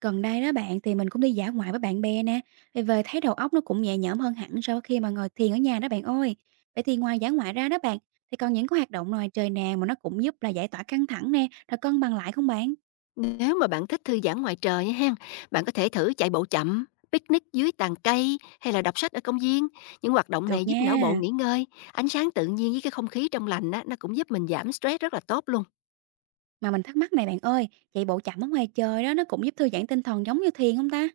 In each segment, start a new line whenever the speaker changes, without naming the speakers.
Gần đây đó bạn thì mình cũng đi dã ngoại với bạn bè nè, thì về thấy đầu óc nó cũng nhẹ nhõm hơn hẳn so với khi mà ngồi thiền ở nhà đó bạn ơi. Vậy thì ngoài dã ngoại ra đó bạn, thì còn những cái hoạt động ngoài trời nào mà nó cũng giúp là giải tỏa căng thẳng nè, rồi cân bằng lại không bạn?
Nếu mà bạn thích thư giãn ngoài trời á hen, bạn có thể thử chạy bộ chậm, picnic dưới tàn cây hay là đọc sách ở công viên. Những hoạt động này
Được
giúp não bộ
nha.
nghỉ ngơi, ánh sáng tự nhiên với cái không khí trong lành á, nó cũng giúp mình giảm stress rất là tốt luôn.
Mà mình thắc mắc này bạn ơi, chạy bộ chậm ở ngoài trời đó nó cũng giúp thư giãn tinh thần giống như thiền không ta?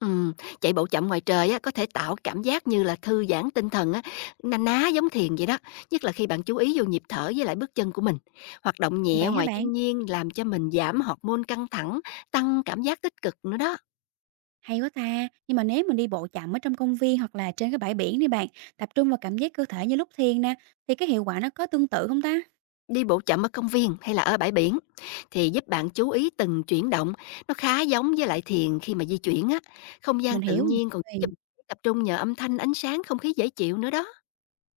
Ừm, Chạy bộ chậm ngoài trời á, có thể tạo cảm giác như là thư giãn tinh thần á, na ná giống thiền vậy đó, nhất là khi bạn chú ý vô nhịp thở với lại bước chân của mình. Hoạt động nhẹ
Vậy hả
ngoài
bạn?
thiên nhiên làm cho mình giảm hormone căng thẳng, tăng cảm giác tích cực nữa đó.
Hay quá ta. Nhưng mà nếu mình đi bộ chậm ở trong công viên hoặc là trên cái bãi biển đi bạn, tập trung vào cảm giác cơ thể như lúc thiền nè, thì cái hiệu quả nó có tương tự không ta?
Đi bộ chậm ở công viên hay là ở bãi biển thì giúp bạn chú ý từng chuyển động, nó khá giống với lại thiền khi mà di chuyển á. Không gian
Mình
tự
hiểu
nhiên còn giúp cho
rồi.
bạn tập trung nhờ âm thanh, ánh sáng, không khí dễ chịu nữa đó.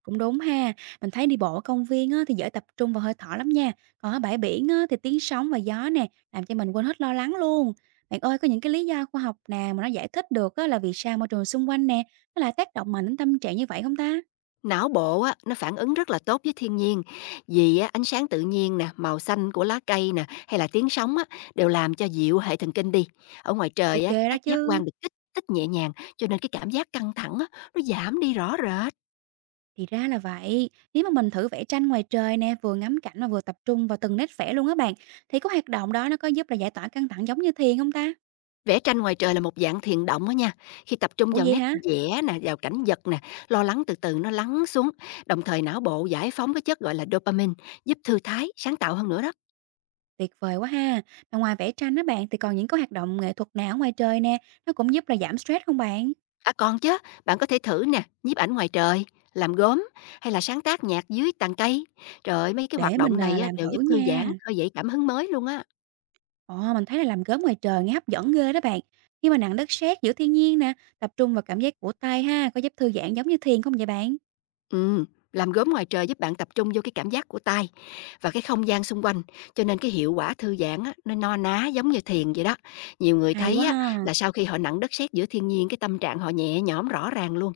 Cũng đúng ha, mình thấy đi bộ ở công viên á, thì dễ tập trung vào hơi thở lắm nha. Còn ở bãi biển á, thì tiếng sóng và gió nè, làm cho mình quên hết lo lắng luôn. Bạn ơi, có những cái lý do khoa học nào mà nó giải thích được á, là vì sao môi trường xung quanh nè, nó lại tác động mạnh đến tâm trạng như vậy không ta?
Não bộ á nó phản ứng rất là tốt với thiên nhiên, vì á, ánh sáng tự nhiên nè, màu xanh của lá cây nè hay là tiếng sóng á đều làm cho dịu hệ thần kinh đi. Ở ngoài trời
Ok
á
đó
các giác
chứ.
quan được kích thích nhẹ nhàng cho nên cái cảm giác căng thẳng á nó giảm đi rõ rệt.
Thì ra là vậy, nếu mà mình thử vẽ tranh ngoài trời nè, vừa ngắm cảnh mà vừa tập trung vào từng nét vẽ luôn á bạn, thì có hoạt động đó nó có giúp là giải tỏa căng thẳng giống như thiền không ta?
Vẽ tranh ngoài trời là một dạng thiền động á nha, khi tập trung
Ủa
vào
vậy
nét
hả?
vẽ nè, vào cảnh vật nè, lo lắng từ từ nó lắng xuống, đồng thời não bộ giải phóng cái chất gọi là dopamine, giúp thư thái, sáng tạo hơn nữa đó.
Tuyệt vời quá ha! Mà ngoài vẽ tranh đó bạn, thì còn những cái hoạt động nghệ thuật nào ở ngoài trời nè, nó cũng giúp là giảm stress không bạn?
À còn chứ, bạn có thể thử nè, nhiếp ảnh ngoài trời, làm gốm hay là sáng tác nhạc dưới tàn cây. Trời ơi, mấy cái hoạt
Để mình,
động này á,
làm
đều giúp
thử
thư giãn,
nha.
khơi dậy cảm hứng mới luôn á.
Ờ, mình thấy là làm gốm ngoài trời nghe hấp dẫn ghê đó bạn. Khi mà nặng đất sét giữa thiên nhiên nè, tập trung vào cảm giác của tay ha, có giúp thư giãn giống như thiền không vậy bạn?
Ừm, làm gốm ngoài trời giúp bạn tập trung vô cái cảm giác của tay và cái không gian xung quanh, cho nên cái hiệu quả thư giãn á, nó no ná giống như thiền vậy đó. Nhiều người
Hay
thấy
quá
á, là
ha!
sau khi họ nặng đất sét giữa thiên nhiên, cái tâm trạng họ nhẹ nhõm rõ ràng luôn.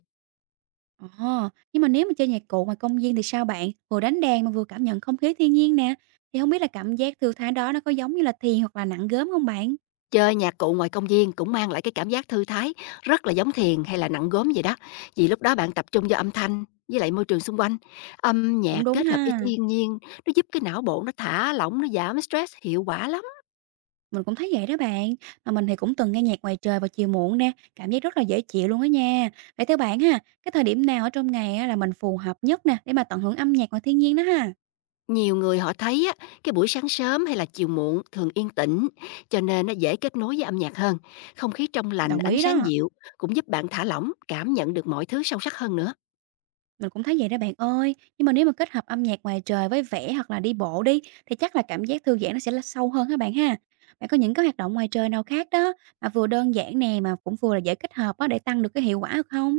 Ờ, nhưng mà nếu mà chơi nhạc cụ ngoài công viên thì sao bạn? Vừa đánh đàn mà vừa cảm nhận không khí thiên nhiên nè, thì không biết là cảm giác thư thái đó nó có giống như là thiền hoặc là nặng gốm không bạn?
Chơi nhạc cụ ngoài công viên cũng mang lại cái cảm giác thư thái rất là giống thiền hay là nặng gốm vậy đó. Vì lúc đó bạn tập trung vào âm thanh với lại môi trường xung quanh. Âm
Cũng
nhạc
đúng
kết hợp với
ha.
thiên nhiên, nó giúp cái não bộ nó thả lỏng, nó giảm stress hiệu quả lắm.
Mình cũng thấy vậy đó bạn, mà mình thì cũng từng nghe nhạc ngoài trời vào chiều muộn nè, cảm giác rất là dễ chịu luôn á nha. Vậy theo bạn ha, cái thời điểm nào ở trong ngày á là mình phù hợp nhất nè để mà tận hưởng âm nhạc ngoài thiên nhiên đó ha?
Nhiều người họ thấy á, cái buổi sáng sớm hay là chiều muộn thường yên tĩnh, cho nên nó dễ kết nối với âm nhạc hơn. Không khí trong lành,
Đồng
ánh
ý
sáng
đó,
dịu cũng giúp bạn thả lỏng, cảm nhận được mọi thứ sâu sắc hơn nữa.
mình cũng thấy vậy đó bạn ơi. Nhưng mà nếu mà kết hợp âm nhạc ngoài trời với vẽ hoặc là đi bộ đi thì chắc là cảm giác thư giãn nó sẽ là sâu hơn các bạn ha. Bạn có những cái hoạt động ngoài trời nào khác đó mà vừa đơn giản nè mà cũng vừa là dễ kết hợp á để tăng được cái hiệu quả được không?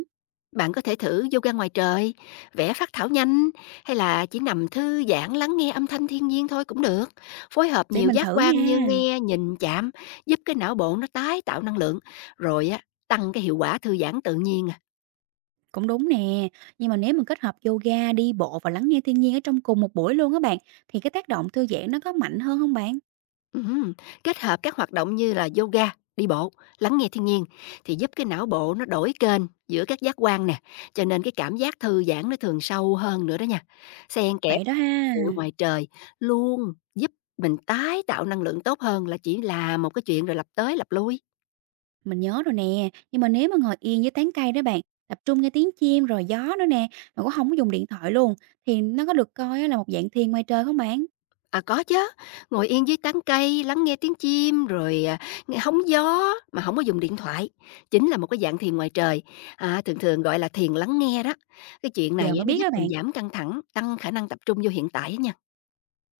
Bạn có thể thử yoga ngoài trời, vẽ phác thảo nhanh hay là chỉ nằm thư giãn lắng nghe âm thanh thiên nhiên thôi cũng được. Phối hợp
Để
nhiều
mình
giác
thử
quan như
nha.
nghe, nhìn, chạm giúp cái não bộ nó tái tạo năng lượng, rồi á tăng cái hiệu quả thư giãn tự nhiên.
Cũng đúng nè, nhưng mà nếu mình kết hợp yoga, đi bộ và lắng nghe thiên nhiên ở trong cùng một buổi luôn á bạn, thì cái tác động thư giãn nó có mạnh hơn không bạn?
Ừm, Kết hợp các hoạt động như là yoga, đi bộ, lắng nghe thiên nhiên thì giúp cái não bộ nó đổi kênh giữa các giác quan nè, cho nên cái cảm giác thư giãn nó thường sâu hơn nữa đó nha. Xen kẽ
Vậy đó ha,
ở ngoài trời luôn giúp mình tái tạo năng lượng tốt hơn là chỉ là một cái chuyện rồi lặp tới lặp lui.
mình nhớ rồi nè, nhưng mà nếu mà ngồi yên dưới tán cây đó bạn, tập trung nghe tiếng chim rồi gió nữa nè, mà cũng không có dùng điện thoại luôn, thì nó có được coi á là một dạng thiền ngoài trời không bạn?
À, có chứ, ngồi yên dưới tán cây, lắng nghe tiếng chim, rồi, nghe hóng gió mà không có dùng điện thoại, chính là một cái dạng thiền ngoài trời, thường thường gọi là thiền lắng nghe đó. Cái chuyện này
Giờ
á,
mới
nó
biết
giúp
đó
mình
bạn,
giảm căng thẳng, tăng khả năng tập trung vô hiện tại á nha.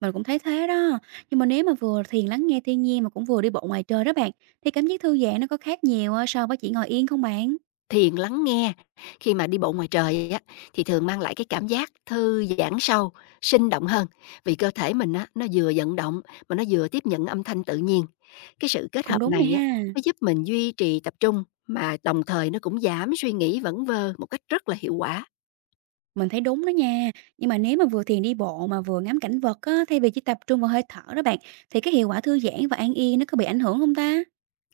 mình cũng thấy thế đó, nhưng mà nếu mà vừa thiền lắng nghe thiên nhiên mà cũng vừa đi bộ ngoài trời đó bạn, thì cảm giác thư giãn nó có khác nhiều so với chỉ ngồi yên không bạn?
Thiền lắng nghe, khi mà đi bộ ngoài trời á, thì thường mang lại cái cảm giác thư giãn sâu, sinh động hơn, vì cơ thể mình á, nó vừa vận động mà nó vừa tiếp nhận âm thanh tự nhiên. Cái sự kết
Cũng
hợp
đúng nè
này á,
ha.
nó giúp mình duy trì tập trung mà đồng thời nó cũng giảm suy nghĩ vẩn vơ một cách rất là hiệu quả.
Mình thấy đúng đó nha, nhưng mà nếu mà vừa thiền đi bộ mà vừa ngắm cảnh vật á, thay vì chỉ tập trung vào hơi thở đó bạn, thì cái hiệu quả thư giãn và an yên nó có bị ảnh hưởng không ta?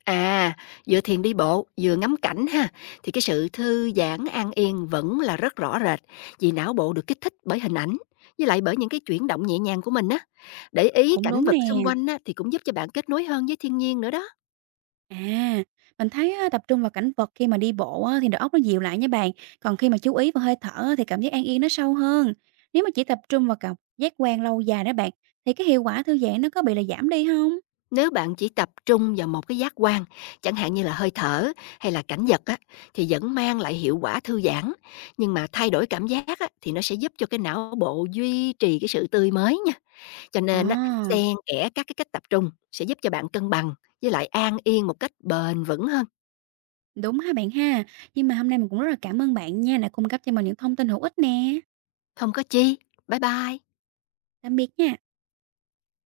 À, vừa thiền đi bộ, vừa ngắm cảnh ha, thì cái sự thư giãn an yên vẫn là rất rõ rệt, vì não bộ được kích thích bởi hình ảnh, với lại bởi những cái chuyển động nhẹ nhàng của mình á. Để ý
Cũng
cảnh
đúng
vật xung
nè.
quanh á, thì cũng giúp cho bạn kết nối hơn với thiên nhiên nữa đó.
À, mình thấy á, tập trung vào cảnh vật khi mà đi bộ á, thì đầu óc nó dịu lại nha bạn, còn khi mà chú ý vào hơi thở á, thì cảm giác an yên nó sâu hơn. Nếu mà chỉ tập trung vào cảm giác quan lâu dài đó bạn, thì cái hiệu quả thư giãn nó có bị là giảm đi không?
Nếu bạn chỉ tập trung vào một cái giác quan, chẳng hạn như là hơi thở hay là cảnh vật á, thì vẫn mang lại hiệu quả thư giãn. Nhưng mà thay đổi cảm giác á, thì nó sẽ giúp cho cái não bộ duy trì cái sự tươi mới nha. Cho nên á,
À,
xen kẽ các cái cách tập trung sẽ giúp cho bạn cân bằng với lại an yên một cách bền vững hơn.
đúng ha bạn ha. Nhưng mà hôm nay mình cũng rất là cảm ơn bạn nha, đã cung cấp cho mình những thông tin hữu ích nè.
Không có chi. Bye bye.
Tạm biệt nha.